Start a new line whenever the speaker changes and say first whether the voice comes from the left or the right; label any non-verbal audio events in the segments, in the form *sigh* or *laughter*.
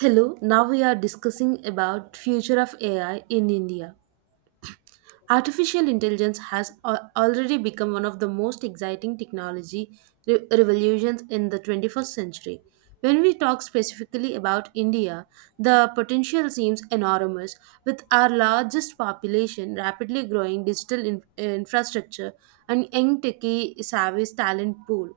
right: Hello, now we are discussing about future of AI in India. Artificial intelligence has already become one of the most exciting technology revolutions in the 21st century. When we talk specifically about India, the potential seems enormous with our largest population, rapidly growing digital infrastructure, and young techie savvy talent pool.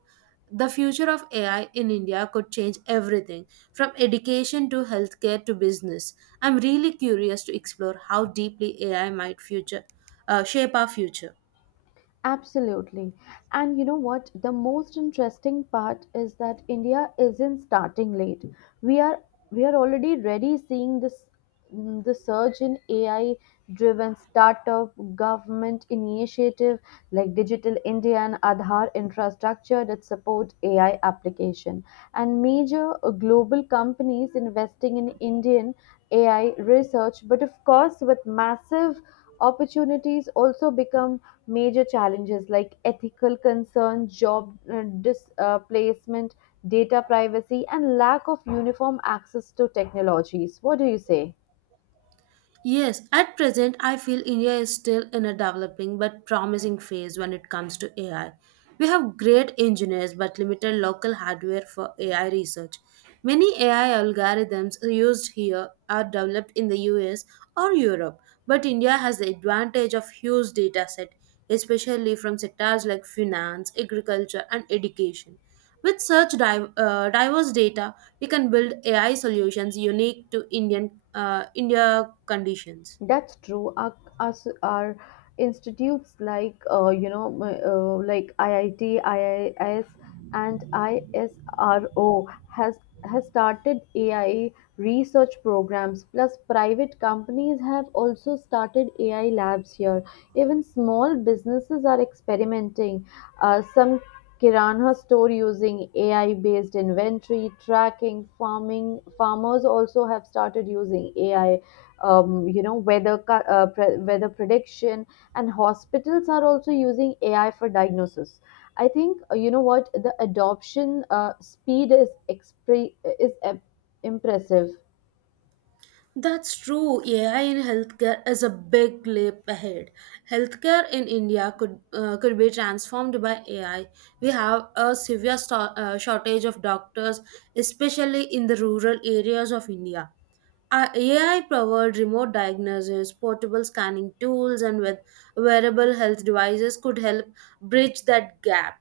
right: The future of AI in India could change everything from education to healthcare to business. I'm really curious to explore how deeply AI might future shape our future.
left: Absolutely. And you know what? The most interesting part is that India isn't starting late. We are we are already ready seeing this the surge in AI driven startup government initiative like Digital India and Aadhaar infrastructure that support AI application, and major global companies investing in Indian AI research. But of course, with massive opportunities also become major challenges like ethical concerns, job displacement, data privacy, and lack of uniform access to technologies. What do you say?
right: Yes, at present, I feel India is still in a developing but promising phase when it comes to AI. We have great engineers but limited local hardware for AI research. Many AI algorithms used here are developed in the US or Europe, but India has the advantage of huge dataset, especially from sectors like finance, agriculture, and education. With such diverse data, we can build AI solutions unique to India conditions.
left: That's true. Our institutes like like IIT, IIS, and ISRO has has started AI research programs. Plus, private companies have also started AI labs here. Even small businesses are experimenting. Some kirana store using AI based inventory tracking. Farming farmers also have started using AI weather prediction, and hospitals are also using AI for diagnosis. I think you know what the adoption speed is impressive.
right: That's true. AI in healthcare is a big leap ahead. Healthcare in India could be transformed by AI. We have a severe shortage of doctors, especially in the rural areas of India. AI powered remote diagnosis, portable scanning tools, and with wearable health devices could help bridge that gap.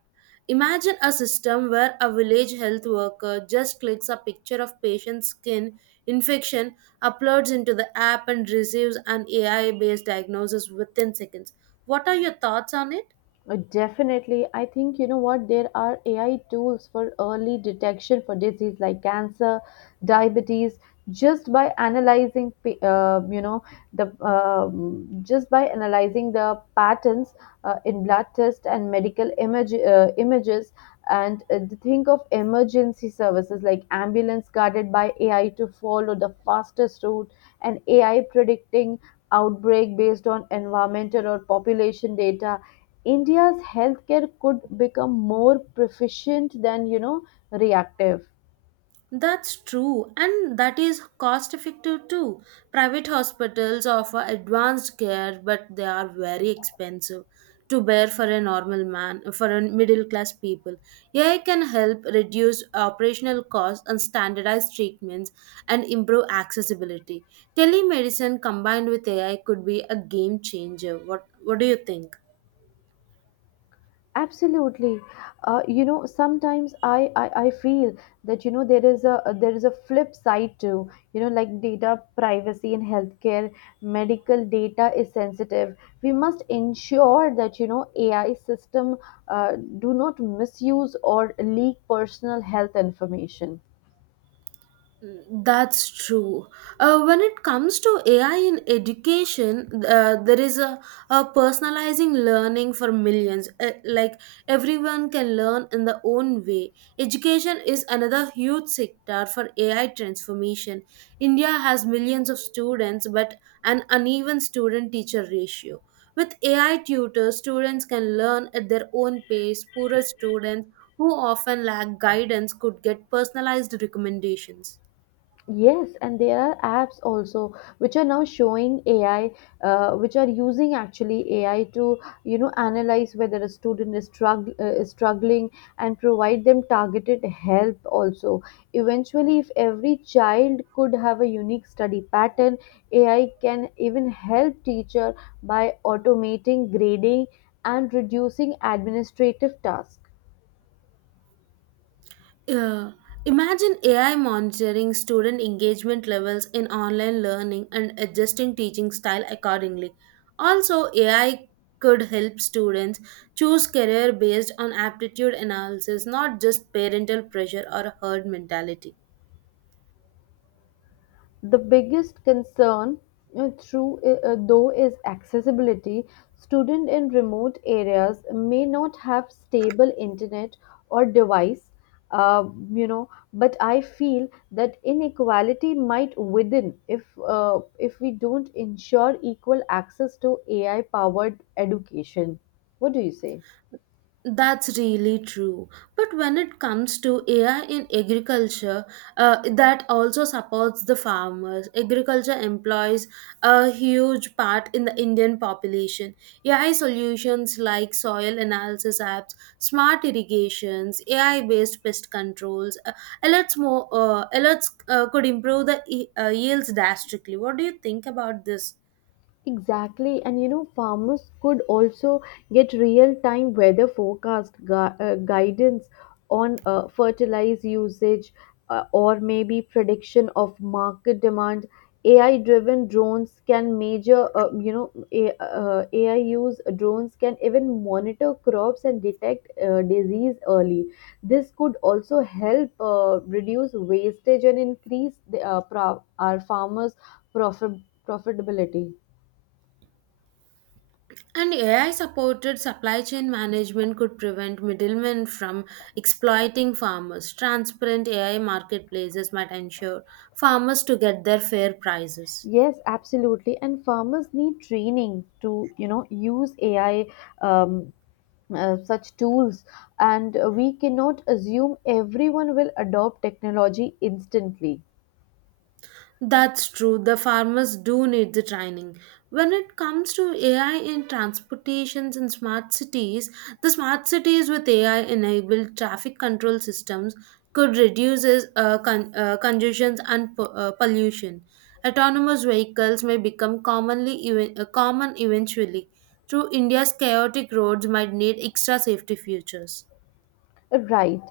right: Imagine a system where a village health worker just clicks a picture of patient's skin infection, uploads into the app, and receives an AI based diagnosis within seconds. What are your thoughts on it?
left: Definitely. I think you know what? There are AI tools for early detection for disease like cancer, diabetes, just by analyzing, pa- you know, the just by analyzing the patterns in blood tests and images, and the think of emergency services like ambulance guided by AI to follow the fastest route, and AI predicting outbreak based on environmental or population data. India's healthcare could become more proficient than, you know, reactive.
right: That's true, and that is cost effective too. Private hospitals offer advanced care, but they are very expensive to bear for a normal man, for a middle class people. AI can help reduce operational costs and standardize treatments and improve accessibility. Telemedicine combined with AI could be a game changer. What do you think?
left: Absolutely. You know, sometimes I feel that, you know, there is a flip side too. You know, like data privacy in healthcare, medical data is sensitive. We must ensure that, you know, AI system do not misuse or leak personal health information.
right: That's true. When it comes to AI in education, there is a personalizing learning for millions. Like everyone can learn in their own way. Education is another huge sector for AI transformation. India has millions of students, but an uneven student teacher ratio. With AI tutors, students can learn at their own pace. Poorer students who often lack guidance could get personalized recommendations.
left: Yes, and there are apps also which are now showing AI, which are using actually AI to, you know, analyze whether a student is struggling, and provide them targeted help. Also, eventually, if every child could have a unique study pattern, AI can even help teacher by automating grading and reducing administrative tasks.
right: Yeah. Imagine AI monitoring student engagement levels in online learning and adjusting teaching style accordingly. Also, AI could help students choose career based on aptitude analysis, not just parental pressure or herd mentality.
left: The biggest concern through though, is accessibility. Student in remote areas may not have stable internet or device, you know, but I feel that inequality might widen if we don't ensure equal access to AI powered education. What do you say?
right: That's really true. But when it comes to AI in agriculture, that also supports the farmers. Agriculture employs a huge part in the Indian population. AI solutions like soil analysis apps, smart irrigations, AI based pest controls, alerts, more, alerts could improve the yields drastically. What do you think about this?
left: Exactly, and you know, farmers could also get real-time weather forecast guidance on fertilizer usage, or maybe prediction of market demand. AI-driven drones can measure, you know, A, AI use drones can even monitor crops and detect disease early. This could also help reduce wastage and increase our farmers' profit- profitability.
right: And AI supported supply chain management could prevent middlemen from exploiting farmers. Transparent AI marketplaces might ensure farmers to get their fair prices.
left: Yes, absolutely. And farmers need training to, you know, use AI um, such tools, and we cannot assume everyone will adopt technology instantly.
right: That's true. The farmers do need the training. When it comes to AI in transportations and smart cities, the smart cities with AI enabled traffic control systems could reduce congestions and pollution. Autonomous vehicles may become common eventually. Through India's chaotic roads might need extra safety features.
left: Right.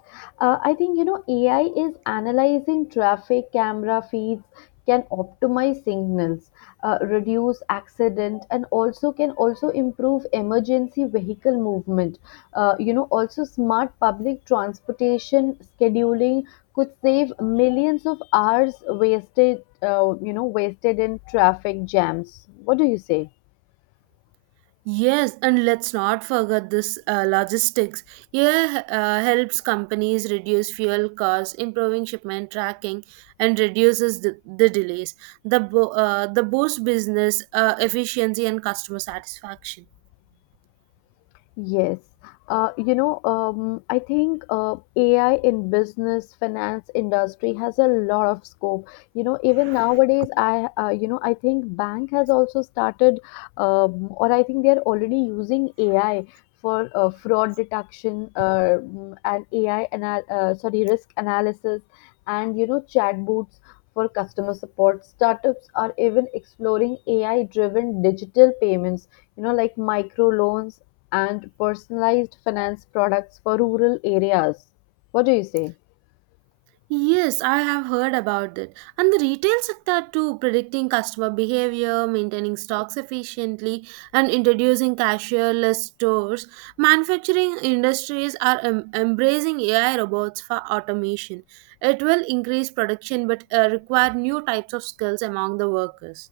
left: I think, you know, AI is analyzing traffic camera feeds, can optimize signals, reduce accident, and also can also improve emergency vehicle movement. You know, also smart public transportation scheduling could save millions of hours wasted, wasted in traffic jams. What do you say?
right: Yes, and let's not forget this logistics. AI helps companies reduce fuel costs, improving shipment tracking, and reduces the delays. The boost business efficiency and customer satisfaction.
left: Yes. I think AI in business, finance industry has a lot of scope. You know, even nowadays, I think bank has also started, or I think they're already using AI for fraud detection, and risk analysis, and, you know, chatbots for customer support. Startups are even exploring AI-driven digital payments, you know, like micro loans and personalized finance products for rural areas. What do you say?
right: Yes, I have heard about that. And the retail sector too, predicting customer behavior, maintaining stocks efficiently, and introducing cashierless stores. Manufacturing industries are embracing AI robots for automation. It will increase production but require new types of skills among the workers.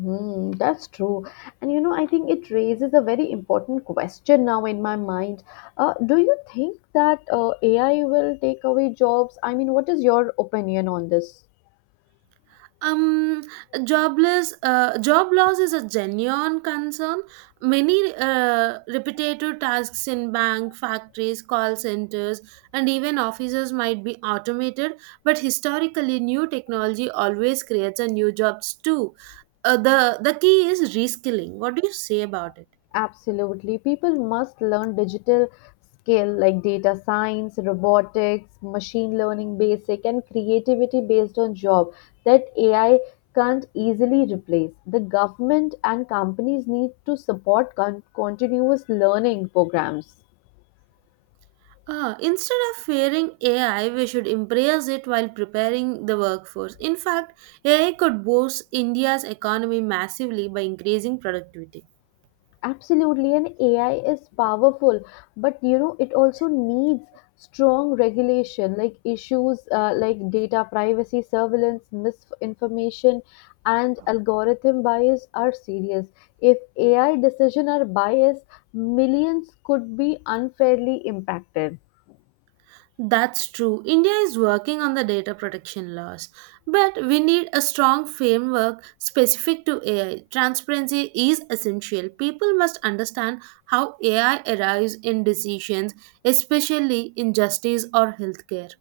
left: Hmm, that's true. And you know, I think it raises a very important question now in my mind. Do you think that AI will take away jobs? I mean, what is your opinion on this?
right: um job loss is a genuine concern. Many repetitive tasks in bank factories call centers and even offices might be automated, but historically new technology always creates a new jobs too. The key is reskilling. What do you say about it?
left: Absolutely. People must learn digital skill like data science, robotics, machine learning basic and creativity based on job that AI can't easily replace. The government and companies need to support continuous learning programs.
right: Ah, instead of fearing AI, we should embrace it while preparing the workforce. In fact, AI could boost India's economy massively by increasing productivity.
left: Absolutely, and AI is powerful, but you know it also needs strong regulation, like issues like data privacy, surveillance, misinformation, and algorithm bias are serious. If AI decision are biased, millions could be unfairly impacted.
right: That's true. India is working on the data protection laws, but we need a strong framework specific to AI. Transparency is essential. People must understand how AI arrives in decisions, especially in justice or healthcare.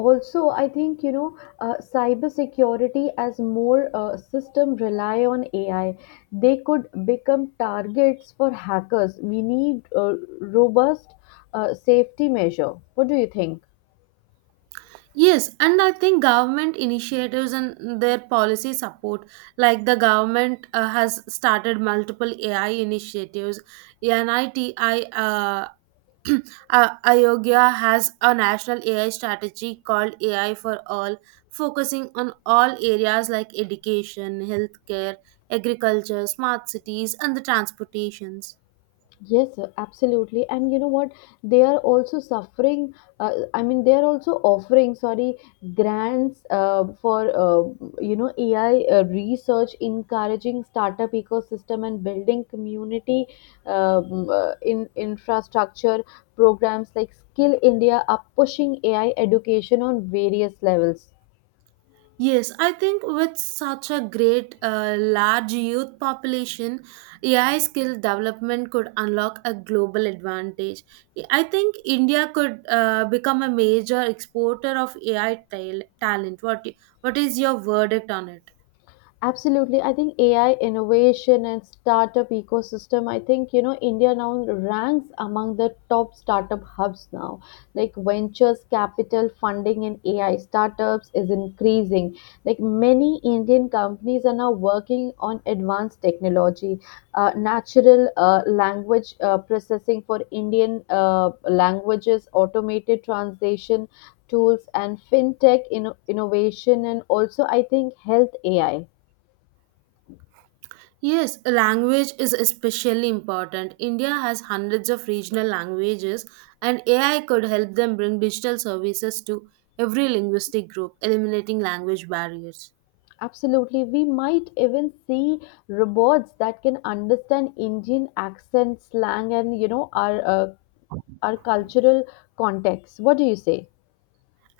left: Also, I think, you know, cyber security, as more system rely on AI, they could become targets for hackers. We need a robust safety measure. What do you think?
right: Yes, and I think government initiatives and their policy support, like the government has started multiple AI initiatives. NITI uh, *clears throat* Ayogya has a national AI strategy called AI for All, focusing on all areas like education, healthcare, agriculture, smart cities, and the transportations.
left: Yes, sir, absolutely. And you know what? They are also suffering. I mean, they are also offering, sorry, grants for you know, AI research, encouraging startup ecosystem and building community in infrastructure. Programs like Skill India are pushing AI education on various levels.
right: Yes, I think with such a great large youth population, AI skill development could unlock a global advantage. I think India could become a major exporter of AI talent. What is your verdict on it?
left: Absolutely. I think AI innovation and startup ecosystem, I think, you know, India now ranks among the top startup hubs now. Like ventures capital funding in AI startups is increasing. Like many Indian companies are now working on advanced technology, natural language processing for Indian languages, automated translation tools, and fintech innovation, and also, I think, health AI.
right: Yes, language is especially important. India has hundreds of regional languages, and AI could help them bring digital services to every linguistic group, eliminating language barriers.
left: Absolutely. We might even see robots that can understand Indian accent, slang, and you know our cultural context. What do you say?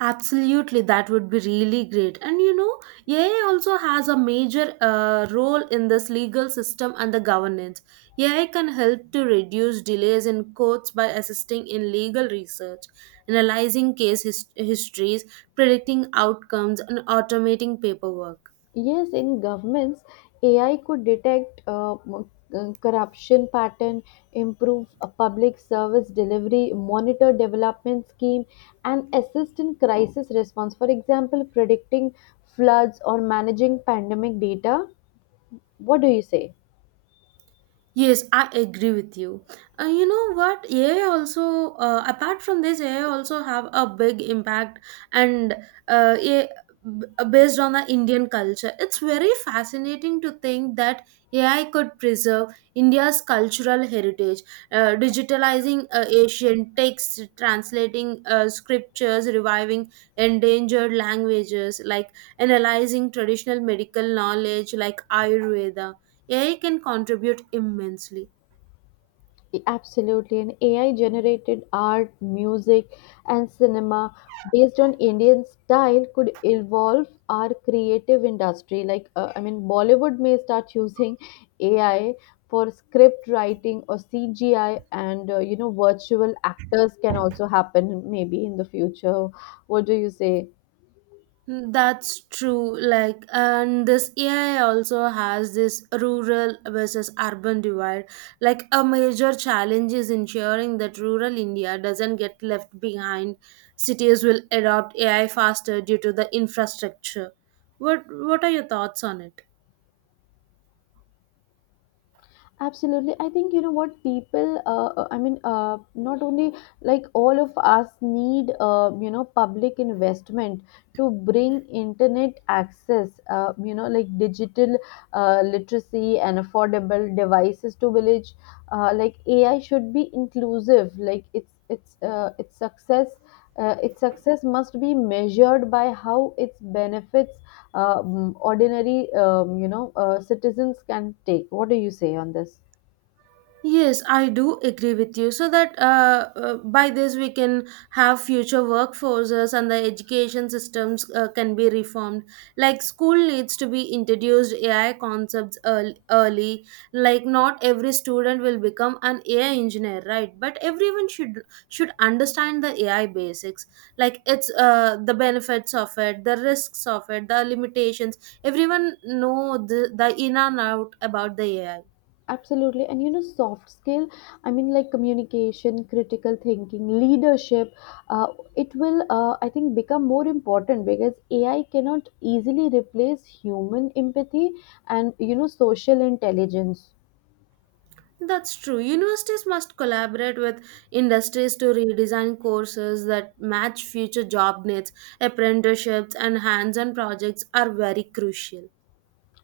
right: Absolutely, that would be really great. And AI also has a major role in this legal system and the governance. AI can help to reduce delays in courts by assisting in legal research, analyzing case histories, predicting outcomes, and automating paperwork.
left: Yes, in governments, AI could detect corruption pattern, improve public service delivery, monitor development scheme, and assist in crisis response. For example, predicting floods or managing pandemic data. What do you say?
right: Yes, I agree with you. You know what? AI also, apart from this, AI also have a big impact, and uh, a- based on the Indian culture, it's very fascinating to think that AI could preserve India's cultural heritage, digitalizing ancient texts, translating scriptures, reviving endangered languages, like analyzing traditional medical knowledge like Ayurveda, AI can contribute immensely.
left: Absolutely, and AI generated art, music, and cinema based on Indian style could evolve our creative industry. Like, I mean, Bollywood may start using AI for script writing or CGI, and you know, virtual actors can also happen maybe in the future. What do you say?
right: Hmm. That's true. Like, and this AI also has this rural versus urban divide. Like, a major challenge is ensuring that rural India doesn't get left behind. Cities will adopt AI faster due to the infrastructure. What are your thoughts on it?
left: Absolutely. I think you know what people, I mean, not only like all of us need, you know, public investment to bring internet access, you know, like digital literacy and affordable devices to village. Like AI should be inclusive. Like it's its success. Its success must be measured by how its benefits ordinary you know citizens can take. What do you say on this?
right: Yes, I do agree with you. So that by this we can have future workforces and the education systems can be reformed. Like school needs to be introduced AI concepts early. Like not every student will become an AI engineer, right? But everyone should understand the AI basics. Like it's the benefits of it, the risks of it, the limitations. Everyone know the in and out about the AI.
left: Absolutely. And you know, soft skill, I mean, like communication, critical thinking, leadership, uh, it will, I think, become more important because AI cannot easily replace human empathy and, you know, social intelligence.
right: That's true. Universities must collaborate with industries to redesign courses that match future job needs. Apprenticeships and hands on projects are very crucial.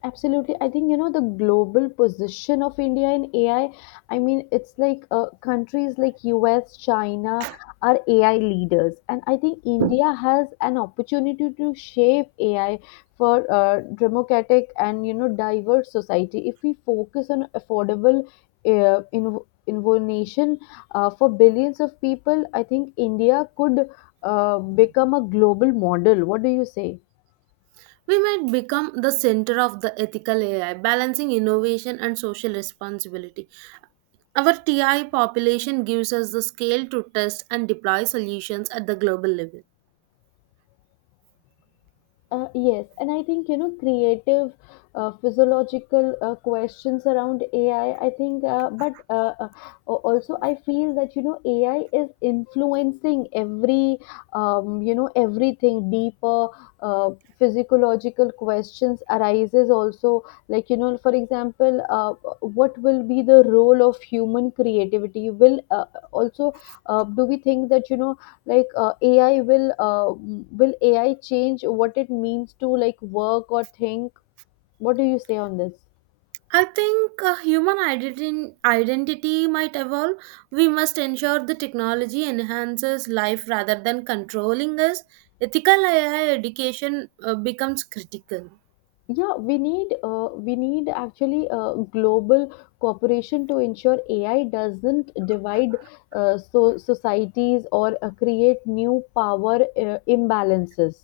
left: Absolutely. I think, you know, the global position of India in AI, I mean, it's like countries like US, China are AI leaders. And I think India has an opportunity to shape AI for democratic and, you know, diverse society. If we focus on affordable in innovation for billions of people, I think India could become a global model. What do you say?
right: We might become the center of the ethical AI, balancing innovation and social responsibility. Our TI population gives us the scale to test and deploy solutions at the global level.
left: Yes, and I think you know creative, physiological questions around AI. I think, also I feel that you know AI is influencing every, you know, everything deeper. Uh, Physiological questions arises also like, you know, for example, what will be the role of human creativity? Will also, do we think that, you know, like ai will AI change what it means to like work or think? What do you say on this?
right: I think human identity might evolve. We must ensure the technology enhances life rather than controlling us. Ethical AI education becomes critical.
left: Yeah, we need actually a global cooperation to ensure AI doesn't divide so societies or create new power imbalances.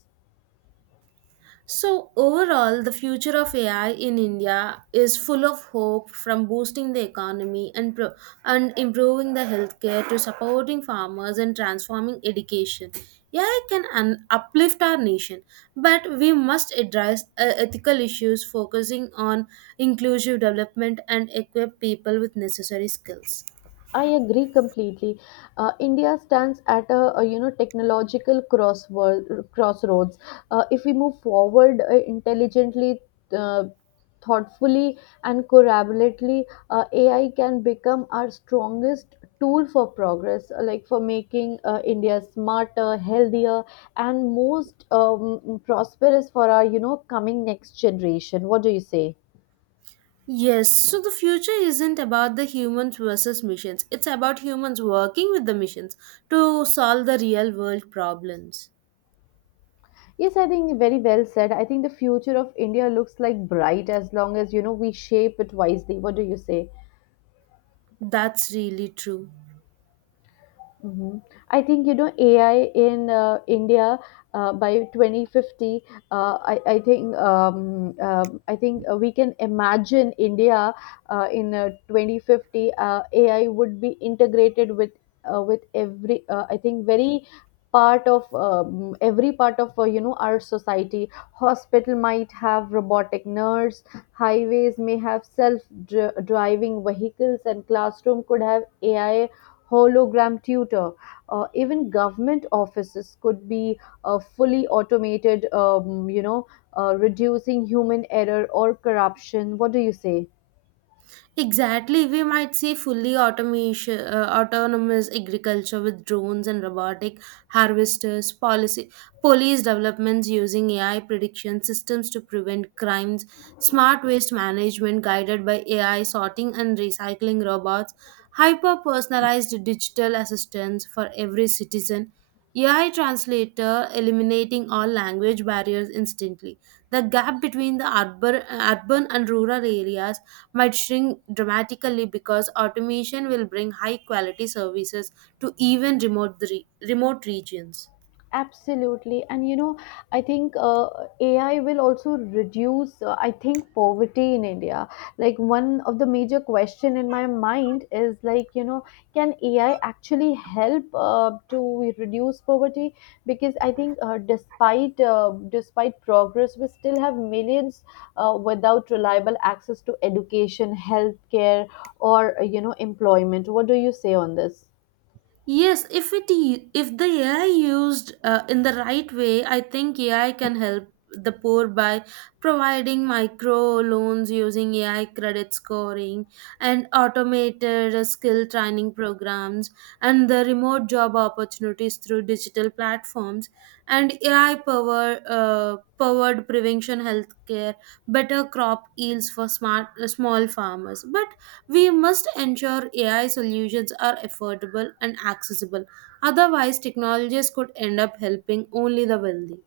right: So, overall, the future of AI in India is full of hope, from boosting the economy and improving the healthcare to supporting farmers and transforming education. AI can uplift our nation, but we must address ethical issues focusing on inclusive development and equip people with necessary skills.
left: I agree completely. India stands at a you know technological crossroads. If we move forward intelligently, uh, thoughtfully, and collaboratively, AI can become our strongest tool for progress, like for making India smarter, healthier, and most prosperous for our, you know, coming next generation. What do you say?
right: Yes, so the future isn't about the humans versus missions. It's about humans working with the missions to solve the real world problems.
left: Yes, I think very well said. I think the future of India looks like bright as long as, you know, we shape it wisely. What do you say?
right: That's really true.
left: Hmm. I think you know AI in India by 2050. I think we can imagine India in 2050. AI would be integrated with every. I think very part of every part of you know our society. Hospital might have robotic nurse, highways may have driving vehicles, and classroom could have AI hologram tutor. Even government offices could be fully automated, you know, reducing human error or corruption. What do you say?
right: Exactly, we might see fully automation, autonomous agriculture with drones and robotic harvesters, police developments using AI prediction systems to prevent crimes, smart waste management guided by AI sorting and recycling robots, hyper personalized digital assistance for every citizen, AI translator eliminating all language barriers instantly. The gap between the urban and rural areas might shrink dramatically because automation will bring high quality services to even remote regions.
left: Absolutely. And you know, I think AI will also reduce, I think, poverty in India. Like one of the major question in my mind is like, you know, can AI actually help to reduce poverty? Because I think despite despite progress, we still have millions without reliable access to education, healthcare, or, employment. What do you say on this?
right: Yes, if it I- if the AI used in the right way, I think AI can help the poor by providing micro loans using AI credit scoring and automated skill training programs and the remote job opportunities through digital platforms and AI powered prevention healthcare, better crop yields for smart small farmers. But we must ensure AI solutions are affordable and accessible. Otherwise, technologies could end up helping only the wealthy.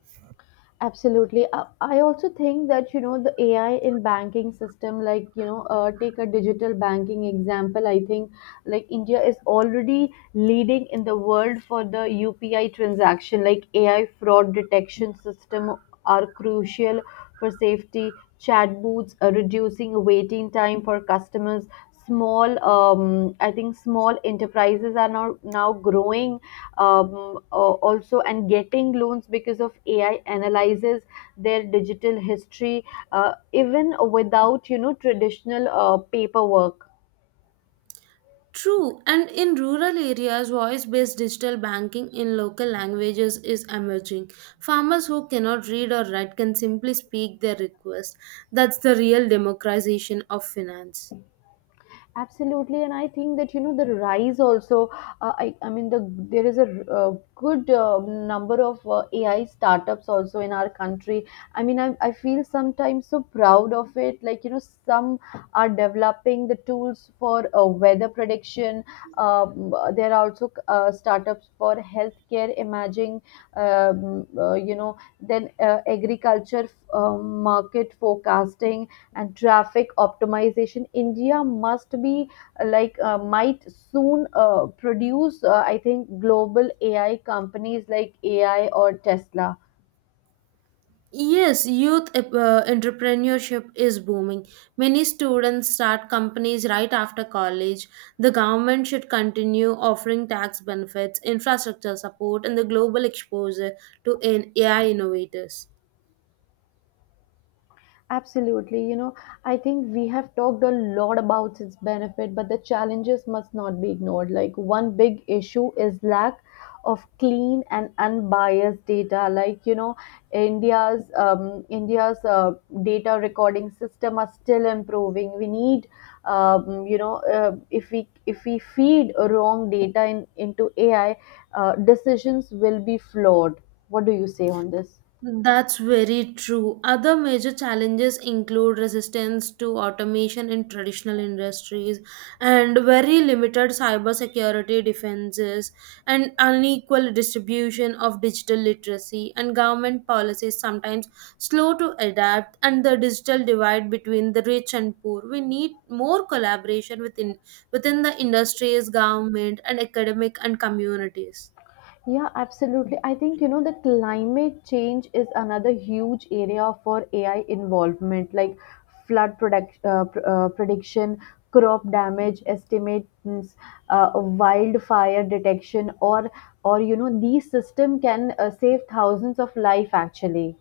left: Absolutely. I also think that, you know, the AI in banking system, like, you know, take a digital banking example. I think like India is already leading in the world for the UPI transaction, like AI fraud detection system are crucial for safety. Chat booths are reducing waiting time for customers. Small, I think small enterprises are now growing also and getting loans because of ai analyzes their digital history even without traditional paperwork.
right: True, and in rural areas, voice based digital banking in local languages is emerging. Farmers who cannot read or write can simply speak their request. That's the real democratization of finance.
left: Absolutely, and I think that you know the rise also. The there is a good number of AI startups also in our country. I mean, I feel sometimes so proud of it. Like some are developing the tools for weather prediction. There are also startups for healthcare imaging. Then agriculture market forecasting and traffic optimization. India must be might soon produce I think global ai companies like ai or tesla.
right: Yes, youth entrepreneurship is booming. Many students start companies right after college. The government should continue offering tax benefits, infrastructure support, and the global exposure to AI innovators.
left: Absolutely. You know, I think we have talked a lot about its benefit, but the challenges must not be ignored. Like one big issue is lack of clean and unbiased data. Like India's data recording system are still improving. We need, if we feed wrong data in, into AI, decisions will be flawed. What do you say on this?
right: That's very true. Other major challenges include resistance to automation in traditional industries and very limited cybersecurity defenses and unequal distribution of digital literacy and government policies sometimes slow to adapt and the digital divide between the rich and poor. We need more collaboration within the industries, government and academic and communities.
left: Yeah, absolutely. I think, you know, the climate change is another huge area for AI involvement, like prediction, crop damage estimates, wildfire detection, or, you know, these system can save thousands of life actually.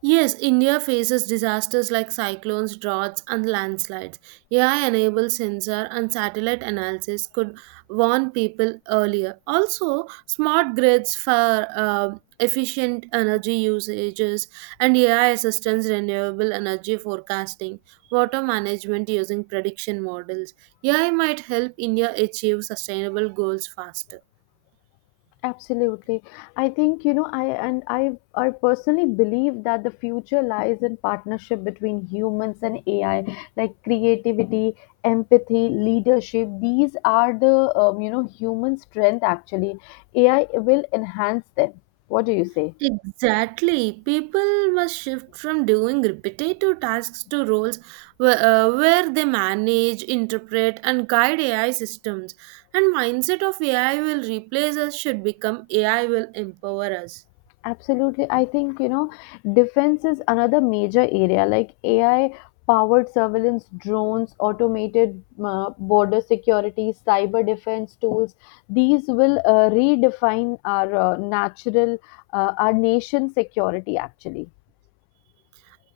right: Yes, India faces disasters like cyclones, droughts, and landslides. AI enabled sensor and satellite analysis could warn people earlier. Also, smart grids for efficient energy usages and AI assistance renewable energy forecasting, water management using prediction models. AI might help India achieve sustainable goals faster.
left: Absolutely. I think, you know, I and I I personally believe that the future lies in partnership between humans and AI, like creativity, empathy, leadership. These are the you know, human strength actually. AI will enhance them. What do you say?
right: Exactly. People must shift from doing repetitive tasks to roles where they manage, interpret, and guide AI systems. And mindset of AI will replace us should become AI will empower us.
left: Absolutely. I think, you know, defense is another major area like AI powered surveillance drones, automated border security, cyber defense tools. These will redefine our our nation's security actually.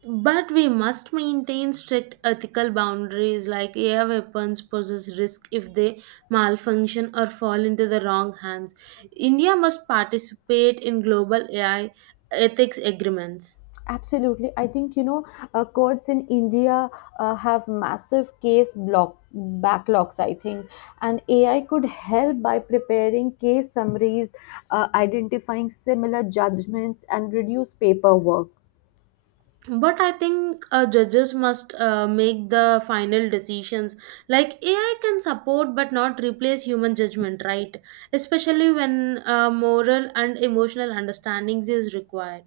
right: But we must maintain strict ethical boundaries like AI weapons poses risk if they malfunction or fall into the wrong hands. India must participate in global AI ethics agreements.
left: Absolutely. I think, you know, courts in India have massive case block backlogs, I think. And AI could help by preparing case summaries, identifying similar judgments, and reduce paperwork.
right: But I think judges must make the final decisions. Like AI can support but not replace human judgment, right? Especially when moral and emotional understandings is required.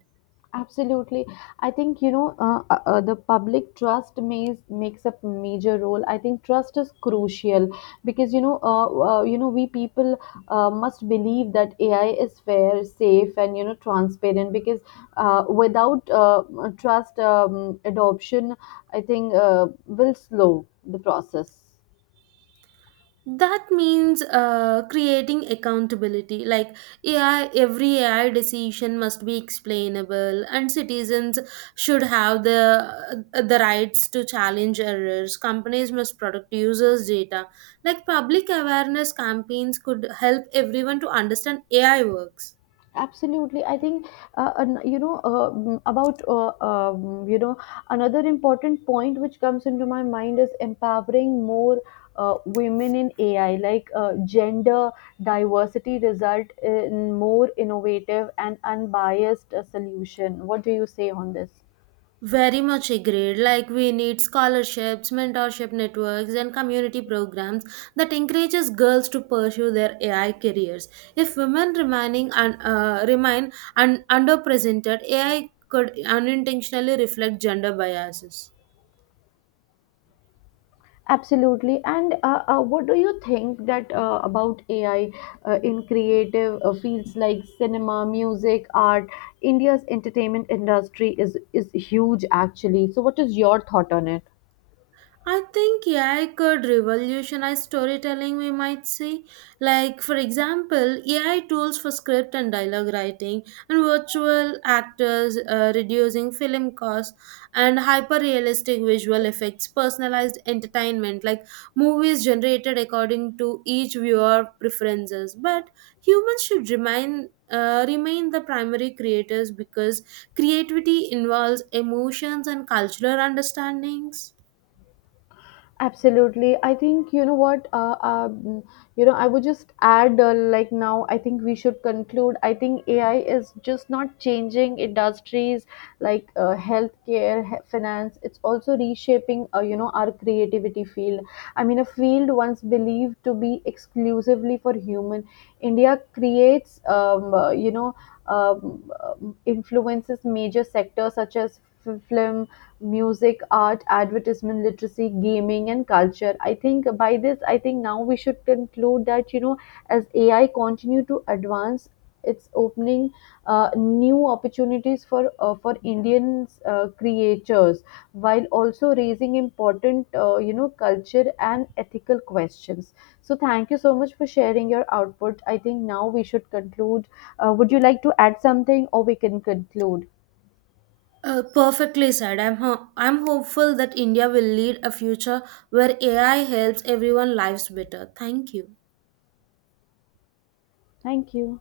left: Absolutely. I think, you know, the public trust makes a major role. I think trust is crucial because, we people must believe that AI is fair, safe and, you know, transparent because without trust adoption, I think will slow the process.
right: That means creating accountability. Like AI, every AI decision must be explainable, and citizens should have the rights to challenge errors. Companies must protect users data. Like public awareness campaigns could help everyone to understand AI works.
left: Absolutely, I think you know, another important point which comes into my mind is empowering more women in ai, like gender diversity result in more innovative and unbiased solution. What do you say on this?
right: Very much agreed. Like we need scholarships, mentorship networks, and community programs that encourages girls to pursue their AI careers. If women remain underrepresented, AI could unintentionally reflect gender biases.
left: Absolutely. And what do you think that about AI in creative fields like cinema, music, art? India's entertainment industry is huge actually. So what is your thought on it?
right: I think AI could revolutionize storytelling, we might say. Like, for example, AI tools for script and dialogue writing, and virtual actors reducing film costs, and hyper realistic visual effects, personalized entertainment, like movies generated according to each viewer preferences. But humans should remain. Remain the primary creators because creativity involves emotions and cultural understandings.
left: Absolutely. I think, you know what, mm, you know, I would just add, like now, I think we should conclude. I think AI is just not changing industries like finance. It's also reshaping, you know, our creativity field. I mean, a field once believed to be exclusively for human, India creates, influences major sectors such as film, music, art, advertisement, literacy, gaming, and culture. I think by this, I think now we should conclude that you know, as AI continue to advance, it's opening new opportunities for Indian creators, while also raising important you know culture and ethical questions. So thank you so much for sharing your output. I think now we should conclude. Would you like to add something, or we can conclude?
right: Perfectly said. I'm I'm hopeful that India will lead a future where AI helps everyone lives better. Thank you.
left: Thank you.